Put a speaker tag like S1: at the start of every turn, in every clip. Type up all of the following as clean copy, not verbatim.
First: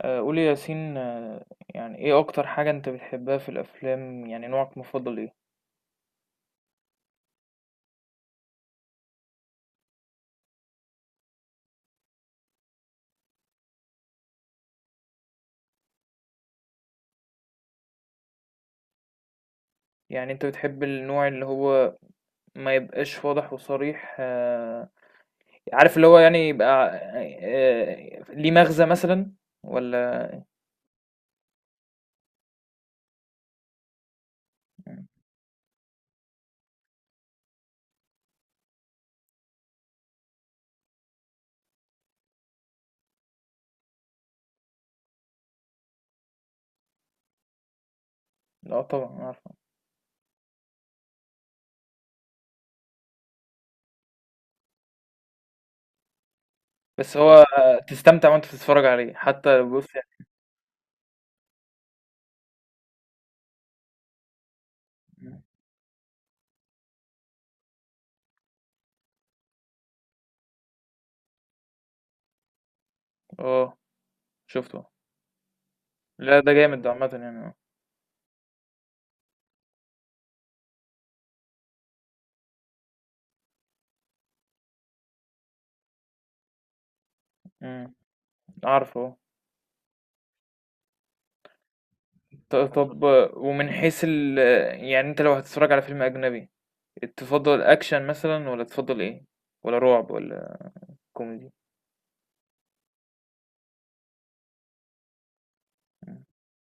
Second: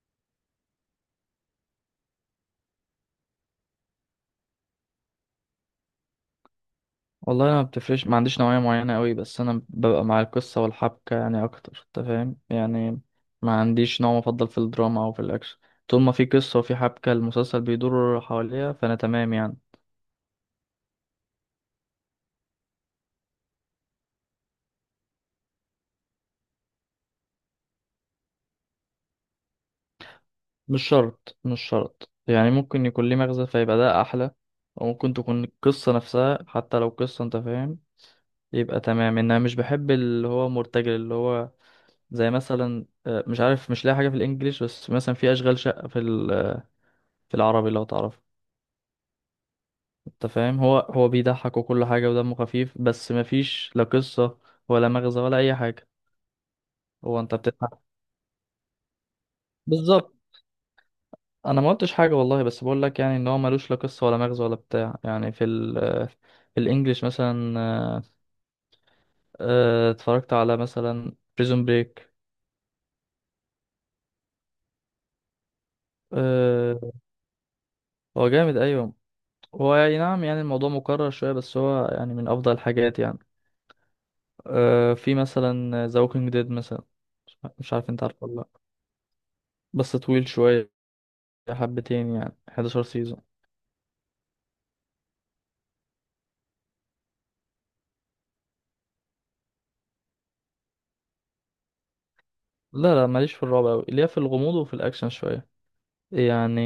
S1: قولي يا ياسين، يعني ايه اكتر حاجة انت بتحبها في الافلام؟ يعني نوعك المفضل ايه؟
S2: والله انا ما بتفرقش، ما عنديش نوعيه معينه قوي، بس انا ببقى مع القصه والحبكه يعني اكتر، انت فاهم يعني. ما عنديش نوع مفضل في الدراما او في الاكشن. طول ما في قصه وفي حبكه المسلسل بيدور حواليها، فانا تمام يعني.
S1: يعني انت بتحب النوع اللي هو ما يبقاش واضح وصريح، عارف؟ اللي هو يعني يبقى ليه مغزى مثلا، ولا...
S2: مش شرط يعني، ممكن يكون ليه مغزى فيبقى ده احلى، وممكن تكون القصه نفسها حتى لو قصه، انت فاهم، يبقى تمام. ان انا مش بحب اللي هو مرتجل، اللي هو زي مثلا مش عارف، مش لاقي حاجه في الانجليش، بس مثلا في اشغال شقه في العربي لو تعرف.
S1: لا طبعا عارفه.
S2: انت فاهم، هو بيضحك وكل حاجة ودمه خفيف، بس مفيش لا قصة ولا مغزى ولا أي حاجة.
S1: بس
S2: هو
S1: هو
S2: أنت بتضحك.
S1: تستمتع وانت بتتفرج عليه حتى لو، بص
S2: بالظبط.
S1: يعني.
S2: أنا ما قلتش حاجة والله، بس بقول لك يعني إن هو ملوش لا قصة ولا مغزى ولا بتاع يعني. في ال، في الإنجليش مثلا اتفرجت على مثلا بريزون بريك.
S1: اه، شفته. لا، ده جامد، ده عامة يعني، اه.
S2: هو جامد، أيوه. هو يعني، نعم يعني الموضوع مكرر شوية، بس هو يعني من أفضل الحاجات يعني. في مثلا ذا ووكينج ديد مثلا. مش عارف
S1: مم،
S2: أنت عارفه ولا لأ.
S1: عارفه.
S2: بس طويل شوية، حبتين يعني، 11
S1: طب،
S2: سيزون.
S1: ومن حيث ال... يعني انت لو هتتفرج على فيلم اجنبي، تفضل اكشن مثلا ولا تفضل ايه؟ ولا رعب ولا كوميدي؟
S2: لا لا، ماليش في الرعب أوي، ليا في الغموض وفي الأكشن شوية
S1: مم.
S2: يعني.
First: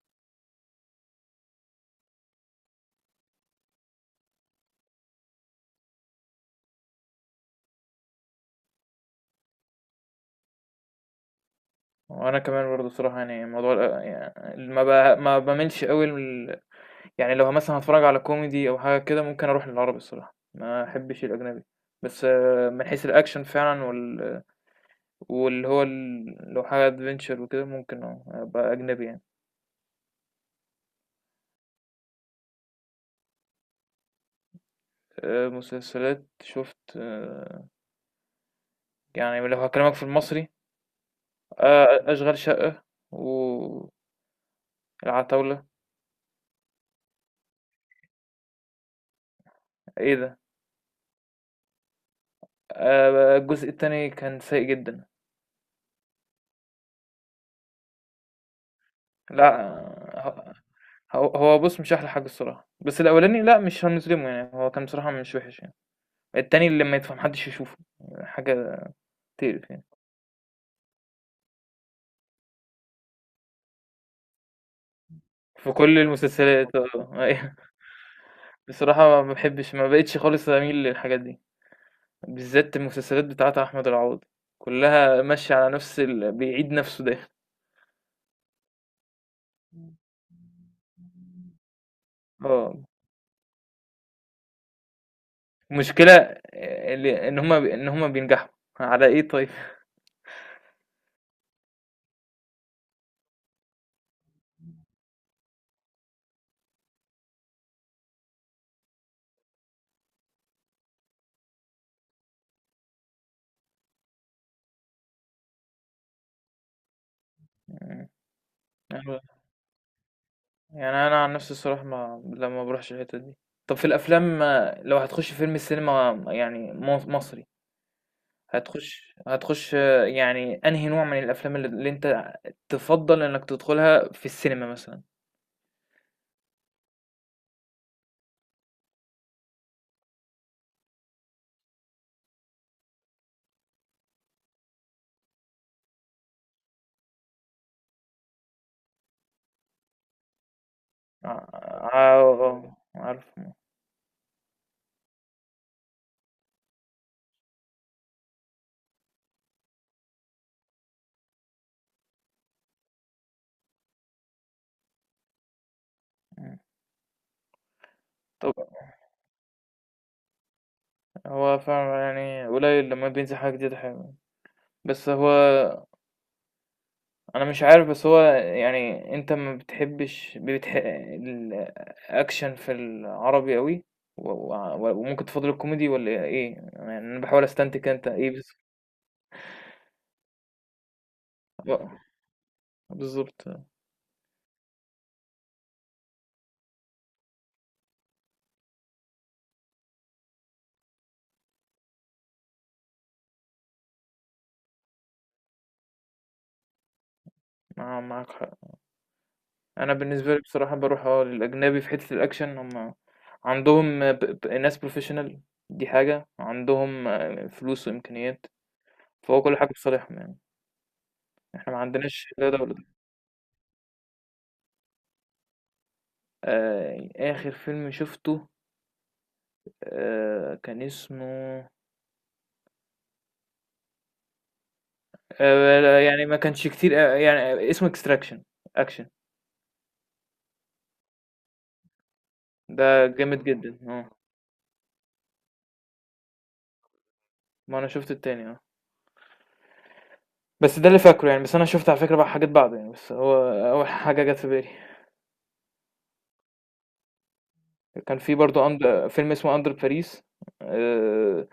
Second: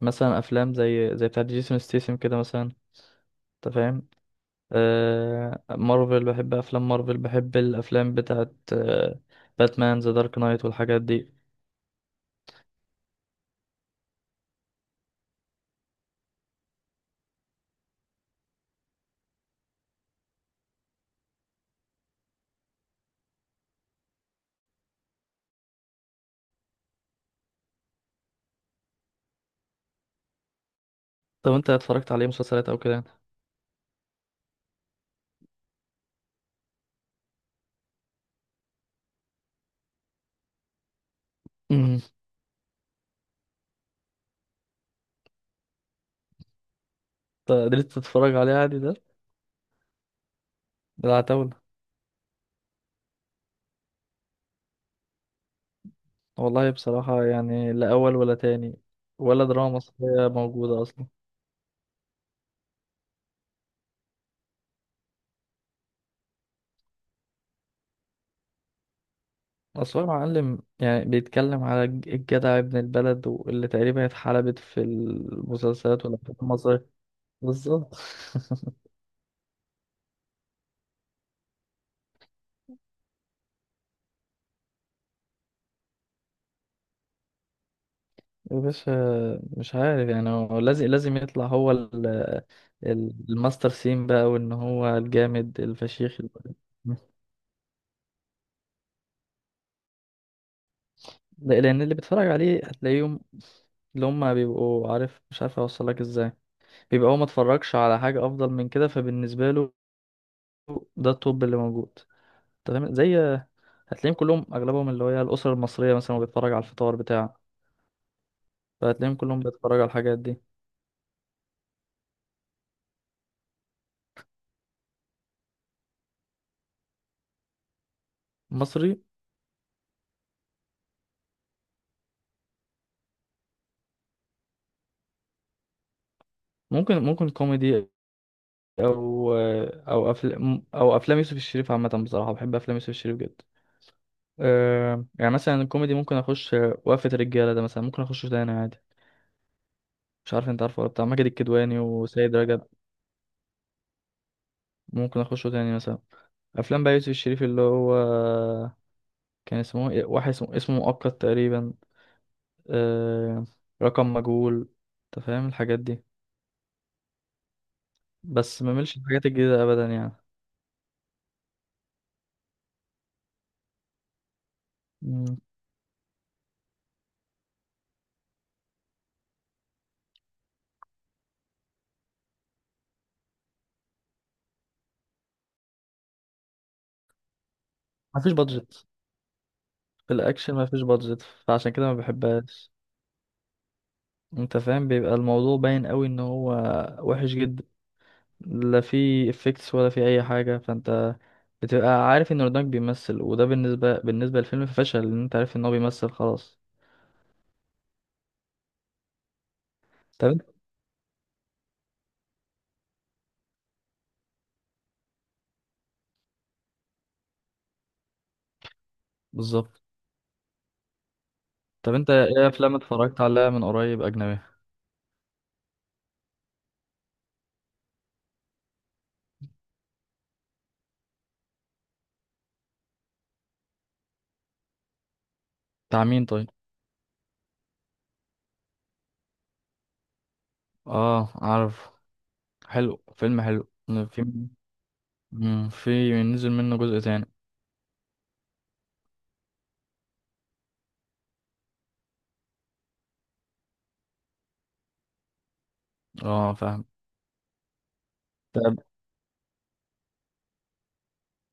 S2: مثلا أفلام زي بتاعت جيسون ستيسم كده مثلا، أنت فاهم. مارفل، بحب أفلام مارفل، بحب الأفلام بتاعت باتمان ذا دارك نايت والحاجات دي.
S1: وانا كمان برضه بصراحه، يعني موضوع يعني ما بميلش قوي ال... يعني لو مثلا هتفرج على كوميدي او حاجه كده، ممكن اروح للعربي، الصراحه ما احبش الاجنبي. بس من حيث الاكشن فعلا وال... واللي هو ال... لو حاجه ادفنتشر وكده، ممكن ابقى اجنبي يعني.
S2: طب أنت اتفرجت عليه مسلسلات أو كده؟
S1: مسلسلات شفت، يعني لو هكلمك في المصري،
S2: أمم،
S1: أشغال شقة والعتاولة،
S2: قدرت تتفرج عليه عادي ده؟
S1: إيه ده!
S2: ده العتاولة.
S1: الجزء التاني كان سيء جدًا.
S2: والله بصراحة يعني لا أول ولا تاني، ولا
S1: لأ.
S2: دراما مصرية
S1: آه،
S2: موجودة أصلا.
S1: ه هو هو بُص، مش أحلى حاجة الصراحة، بس الأولاني لأ، مش هنظلمه يعني، هو كان بصراحة مش وحش يعني، التاني اللي ما يدفع ما حدش يشوفه، حاجة تقرف يعني.
S2: أصل هو معلم، يعني بيتكلم على الجدع ابن البلد، واللي تقريبا اتحلبت في
S1: في كل
S2: المسلسلات والأفلام
S1: المسلسلات،
S2: المصرية.
S1: أيوه.
S2: بالظبط.
S1: بصراحة ما باحبش، ما بقيتش خالص أميل للحاجات دي، بالذات المسلسلات بتاعة أحمد العوضي، كلها ماشية على نفس ال... بيعيد نفسه دايمًا.
S2: يا باشا، مش عارف يعني، هو لازم لازم يطلع هو
S1: آه.
S2: الماستر سين بقى، وإن هو الجامد
S1: المشكلة
S2: الفشيخ ال.
S1: اللي إن هما بينجحوا على إيه طيب؟
S2: لأن اللي بيتفرج عليه هتلاقيهم، اللي هما بيبقوا، عارف، مش عارف أوصلك إزاي، بيبقى هو متفرجش على حاجة أفضل من كده، فبالنسبة له ده الطب اللي موجود. تمام، زي، هتلاقيهم كلهم اغلبهم اللي هي الاسر المصريه مثلا، وبيتفرج على الفطار بتاع،
S1: مم.
S2: فهتلاقيهم
S1: أنا-
S2: كلهم بيتفرج على الحاجات دي.
S1: يعني أنا عن نفسي الصراحة ما بروحش الحتة دي. طب في الأفلام، لو هتخش فيلم السينما يعني مصري،
S2: مصري؟
S1: هتخش يعني أنهي نوع من الأفلام اللي أنت تفضل إنك تدخلها في السينما مثلا؟
S2: ممكن، كوميدي، او او افلام او افلام يوسف الشريف عامه، بصراحه بحب افلام يوسف الشريف جدا. أه يعني مثلا الكوميدي ممكن اخش، وقفه الرجاله ده مثلا ممكن اخشه تاني عادي. مش عارف انت عارفه ولا بتاع ماجد
S1: ع-
S2: الكدواني وسيد رجب؟
S1: عارف.
S2: ممكن اخشه تاني مثلا. افلام بقى يوسف الشريف اللي هو كان اسمه إيه؟ واحد اسمه مؤقت تقريبا. أه. رقم مجهول. انت فاهم الحاجات دي.
S1: مم. طب
S2: بس ما ملش الحاجات الجديدة ابدا يعني.
S1: هو فعلا يعني قليل لما بينزل حاجة جديدة حلوة. بس
S2: مم.
S1: هو، انا مش عارف، بس هو يعني انت ما بتحبش الاكشن في العربي قوي، وممكن تفضل الكوميدي ولا ايه؟ يعني انا بحاول استنتج انت
S2: مفيش
S1: ايه بس...
S2: بادجت، في الاكشن مفيش بادجت، فعشان كده
S1: و-
S2: ما بحبهاش.
S1: بالظبط.
S2: انت فاهم، بيبقى الموضوع باين قوي ان هو وحش جدا. لا في افكتس ولا في اي حاجة، فانت بتبقى عارف ان رودانك بيمثل، وده بالنسبة للفيلم فشل، ان انت عارف ان هو بيمثل خلاص.
S1: معاك حق. انا
S2: طب
S1: بالنسبه لي
S2: انت.
S1: بصراحه بروح للاجنبي، في حته الاكشن هم عندهم ناس بروفيشنال، دي حاجه عندهم، فلوس وامكانيات، فهو كل حاجه في
S2: بالظبط.
S1: صالحهم يعني. احنا ما
S2: طب انت
S1: عندناش
S2: ايه
S1: لا ده ولا
S2: افلام
S1: ده.
S2: اتفرجت عليها من قريب اجنبية؟
S1: اخر فيلم شفته، كان اسمه...
S2: بتاع
S1: لا يعني
S2: مين
S1: ما
S2: طيب؟
S1: كانش كتير، يعني اسمه Extraction. أكشن.
S2: اه عارف،
S1: ده
S2: حلو،
S1: جامد
S2: فيلم حلو.
S1: جدًا،
S2: في، مم، في نزل منه جزء تاني.
S1: ما أنا شُفت التاني، بس ده اللي فاكره يعني، بس أنا شُفت على فكرة بقى حاجات بعده يعني، بس هو أول حاجة جات في بالي.
S2: اه فاهم.
S1: كان في برضه
S2: طب.
S1: أند فيلم اسمه Under Paris. آآ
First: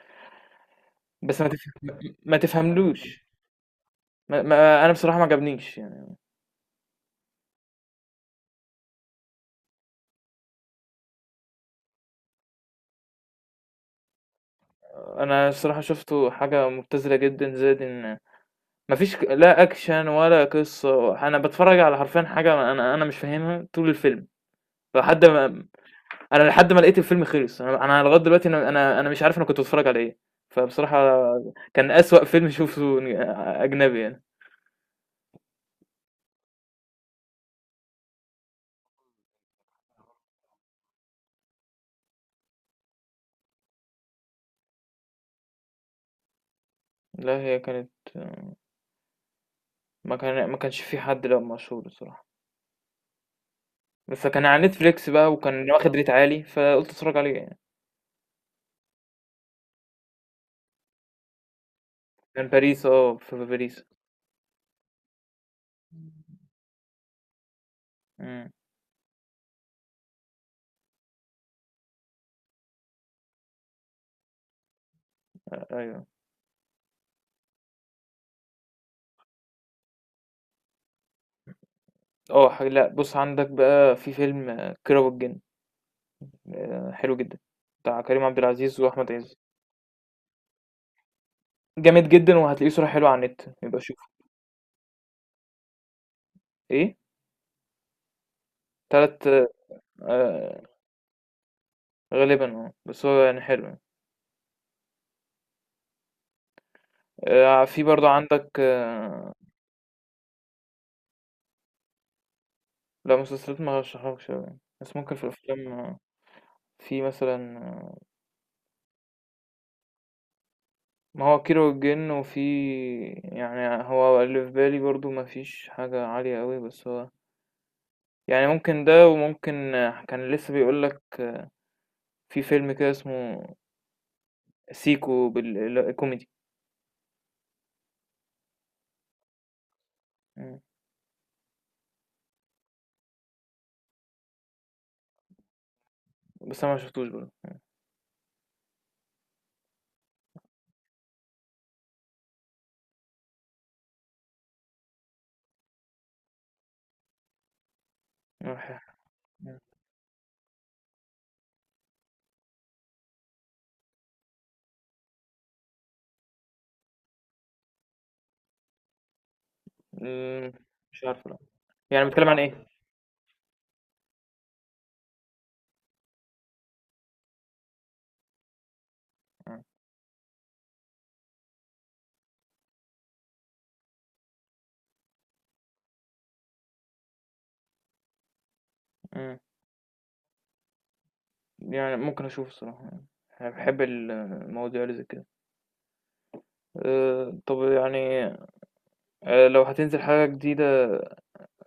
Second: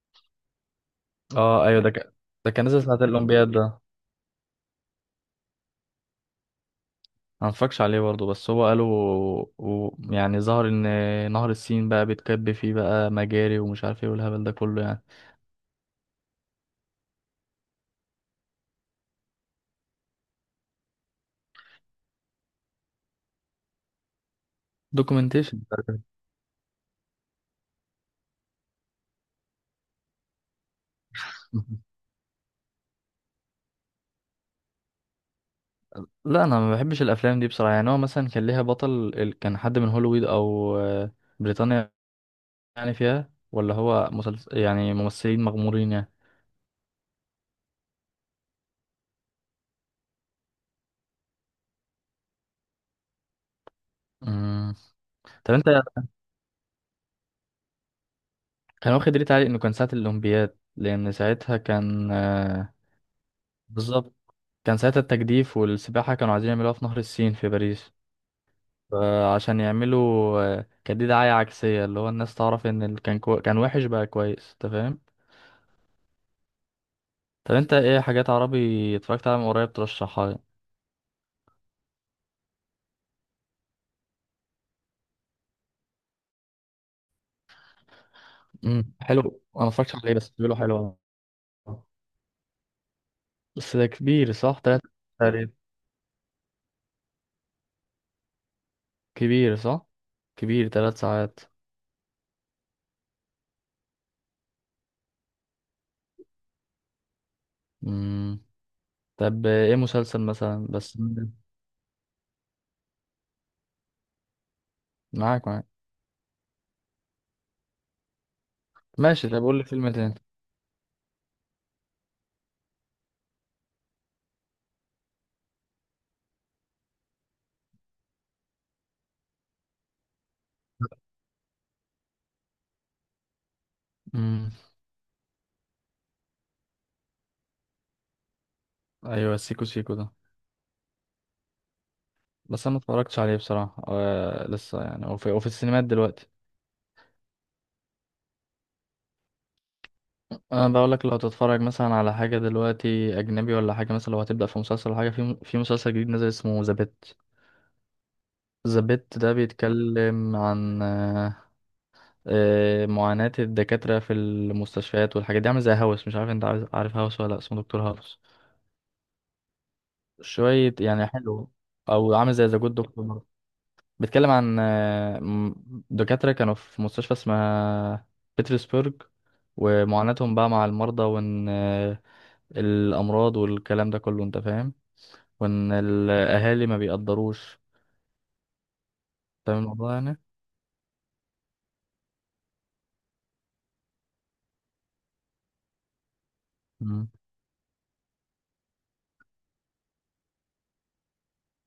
S1: بس
S2: اه ايوه، ده كان
S1: ما
S2: ده كان نزل ساعة
S1: تفهملوش،
S2: الأولمبياد ده.
S1: ما ما أنا بصراحة ما عجبنيش يعني.
S2: ما اتفرجش عليه برضه، بس هو قالوا. يعني ظهر ان نهر السين بقى بيتكب فيه بقى مجاري ومش عارف ايه والهبل ده كله يعني.
S1: أنا الصراحة شُفته حاجة مبتذلة جدًا، زائد إن ما فيش، لا أكشن ولا قصة، أنا باتفرج على حرفيًا حاجة أنا مش فاهمها طول الفيلم، لحد
S2: دوكيومنتيشن.
S1: ما لحد ما لقيت الفيلم خلص، أنا لغاية دلوقتي أنا مش عارف أنا كنت باتفرج على إيه، فبصراحة كان أسوأ فيلم شوفته، أجنبي يعني.
S2: لا انا ما بحبش الافلام دي بصراحه، يعني هو مثلا كان ليها بطل، كان حد من هوليوود او بريطانيا يعني فيها؟ ولا هو مسلسل يعني ممثلين مغمورين يعني؟
S1: لأ هي كانت، ما كانش في حد، لأ، مشهور الصراحة، بس كان على
S2: مم.
S1: Netflix بقى
S2: طب انت،
S1: وكان واخد ريت عالي، فقُلت أتفرج عليه يعني.
S2: كان واخد ريت عالي انه كان ساعه الاولمبياد، لان ساعتها كان،
S1: كان باريس، في باريس.
S2: بالظبط، كان ساعتها التجديف والسباحة كانوا عايزين يعملوها في نهر السين في باريس،
S1: إمم.
S2: فعشان يعملوا كان دي دعاية عكسية، اللي هو الناس تعرف ان اللي كان كان وحش، بقى كويس، انت فاهم.
S1: أيوه.
S2: طب انت ايه حاجات عربي اتفرجت عليها من قريب ترشحها لي؟
S1: آه ح لأ، بُص، عندك بقى في فيلم، كيرة والجن، حلو جدًا، بتاع كريم عبد العزيز وأحمد
S2: حلو،
S1: عز.
S2: انا ما اتفرجتش عليه بس بيقولوا حلو.
S1: جامد جدًا وهتلاقيه صورة حلوة على النت،
S2: بس
S1: يبقى
S2: ده
S1: شوفه.
S2: كبير، صح، تلات تقريبا.
S1: إيه؟ 3.
S2: كبير صح، كبير
S1: آآ
S2: تلات ساعات.
S1: غالبًا، بس هو يعني حلو يعني. في برضه
S2: امم.
S1: عندك،
S2: طب ايه مسلسل مثلا، بس.
S1: لأ، مسلسلات ما هارشحهالكش أوي يعني، بس ممكن في
S2: معاك معاك.
S1: الأفلام، في مثلًا،
S2: ماشي، طب قول لي فيلم تاني.
S1: ما هو كيرة والجن، وفي... يعني هو اللي في بالي برضه ما فيش حاجة عالية أوي، بس هو يعني ممكن ده وممكن، كان لسه بيقول لك، في فيلم كده اسمه
S2: امم.
S1: سيكو، بال كوميدي.
S2: ايوه سيكو، سيكو ده،
S1: إمم.
S2: بس انا ما اتفرجتش عليه بصراحه، لسه يعني. وفي السينمات دلوقتي.
S1: بس أنا ما شفتوش برضه.
S2: انا بقول لك، لو تتفرج مثلا على حاجه دلوقتي اجنبي ولا حاجه، مثلا لو هتبدا في مسلسل ولا حاجه، في مسلسل جديد نزل اسمه ذا بيت.
S1: إمم.
S2: ذا بيت ده بيتكلم عن معاناة الدكاترة في المستشفيات والحاجات دي، عامل زي هاوس، مش عارف انت عارف هاوس ولا لأ، اسمه دكتور هاوس، شوية
S1: مش
S2: يعني
S1: عارفه لأ.
S2: حلو.
S1: يعني
S2: او
S1: بيتكلم
S2: عامل
S1: عن
S2: زي ذا
S1: إيه؟
S2: جود دكتور. بيتكلم عن دكاترة كانوا في مستشفى اسمها بيترسبرج،
S1: إمم.
S2: ومعاناتهم بقى مع المرضى، وإن الأمراض والكلام ده كله أنت فاهم، وإن الأهالي ما بيقدروش،
S1: إمم.
S2: فاهم الموضوع يعني.
S1: يعني ممكن أشوف الصراحة يعني، أنا باحب المواضيع اللي زي كده.
S2: مم.
S1: طب يعني، لو هتنزل حاجة جديدة،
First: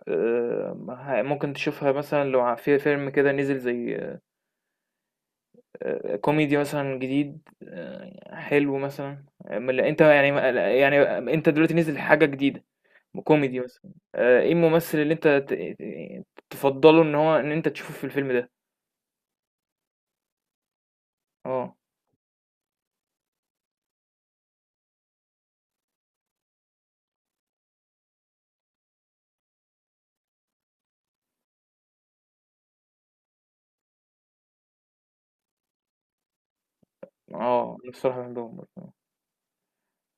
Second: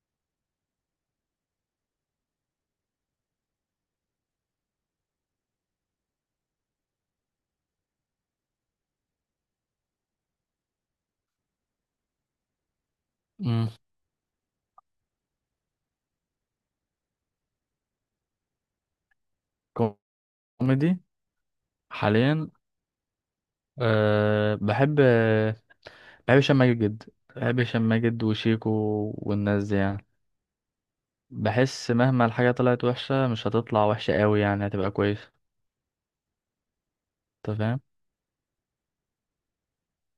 S1: ه ممكن تشوفها مثلًا، لو في فيلم كده نزل زي، كوميدي مثلًا جديد، حلو مثلًا، من ال... أنت يعني ما يعني، أنت دلوقتي نزل حاجة جديدة كوميدي
S2: مم.
S1: مثلًا، إيه الممثل اللي أنت ت ت تفضّله، إن أنت تشوفه في الفيلم ده؟
S2: كوميدي
S1: آه.
S2: حاليا، أه بحب هشام ماجد جدا، بحب هشام ماجد وشيكو والناس دي يعني. بحس مهما الحاجة طلعت وحشة مش هتطلع وحشة قوي يعني، هتبقى كويسة. أنت فاهم؟
S1: أنا الصراحة باحبهم برضه،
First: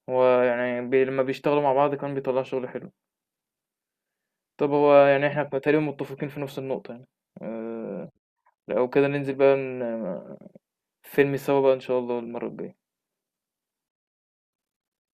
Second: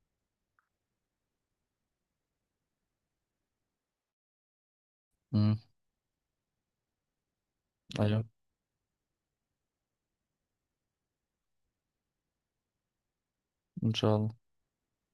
S1: هو يعني لمّا بيشتغلوا مع بعض كمان بيطلّعوا شغل حلو. طب هو يعني إحنا
S2: مم.
S1: كنا تقريبا متفقين في نفس النقطة يعني، آه،
S2: أيوه،
S1: لو كده ننزل بقى، فيلم سوا بقى إن شاء الله المرة الجاية.
S2: إن شاء الله.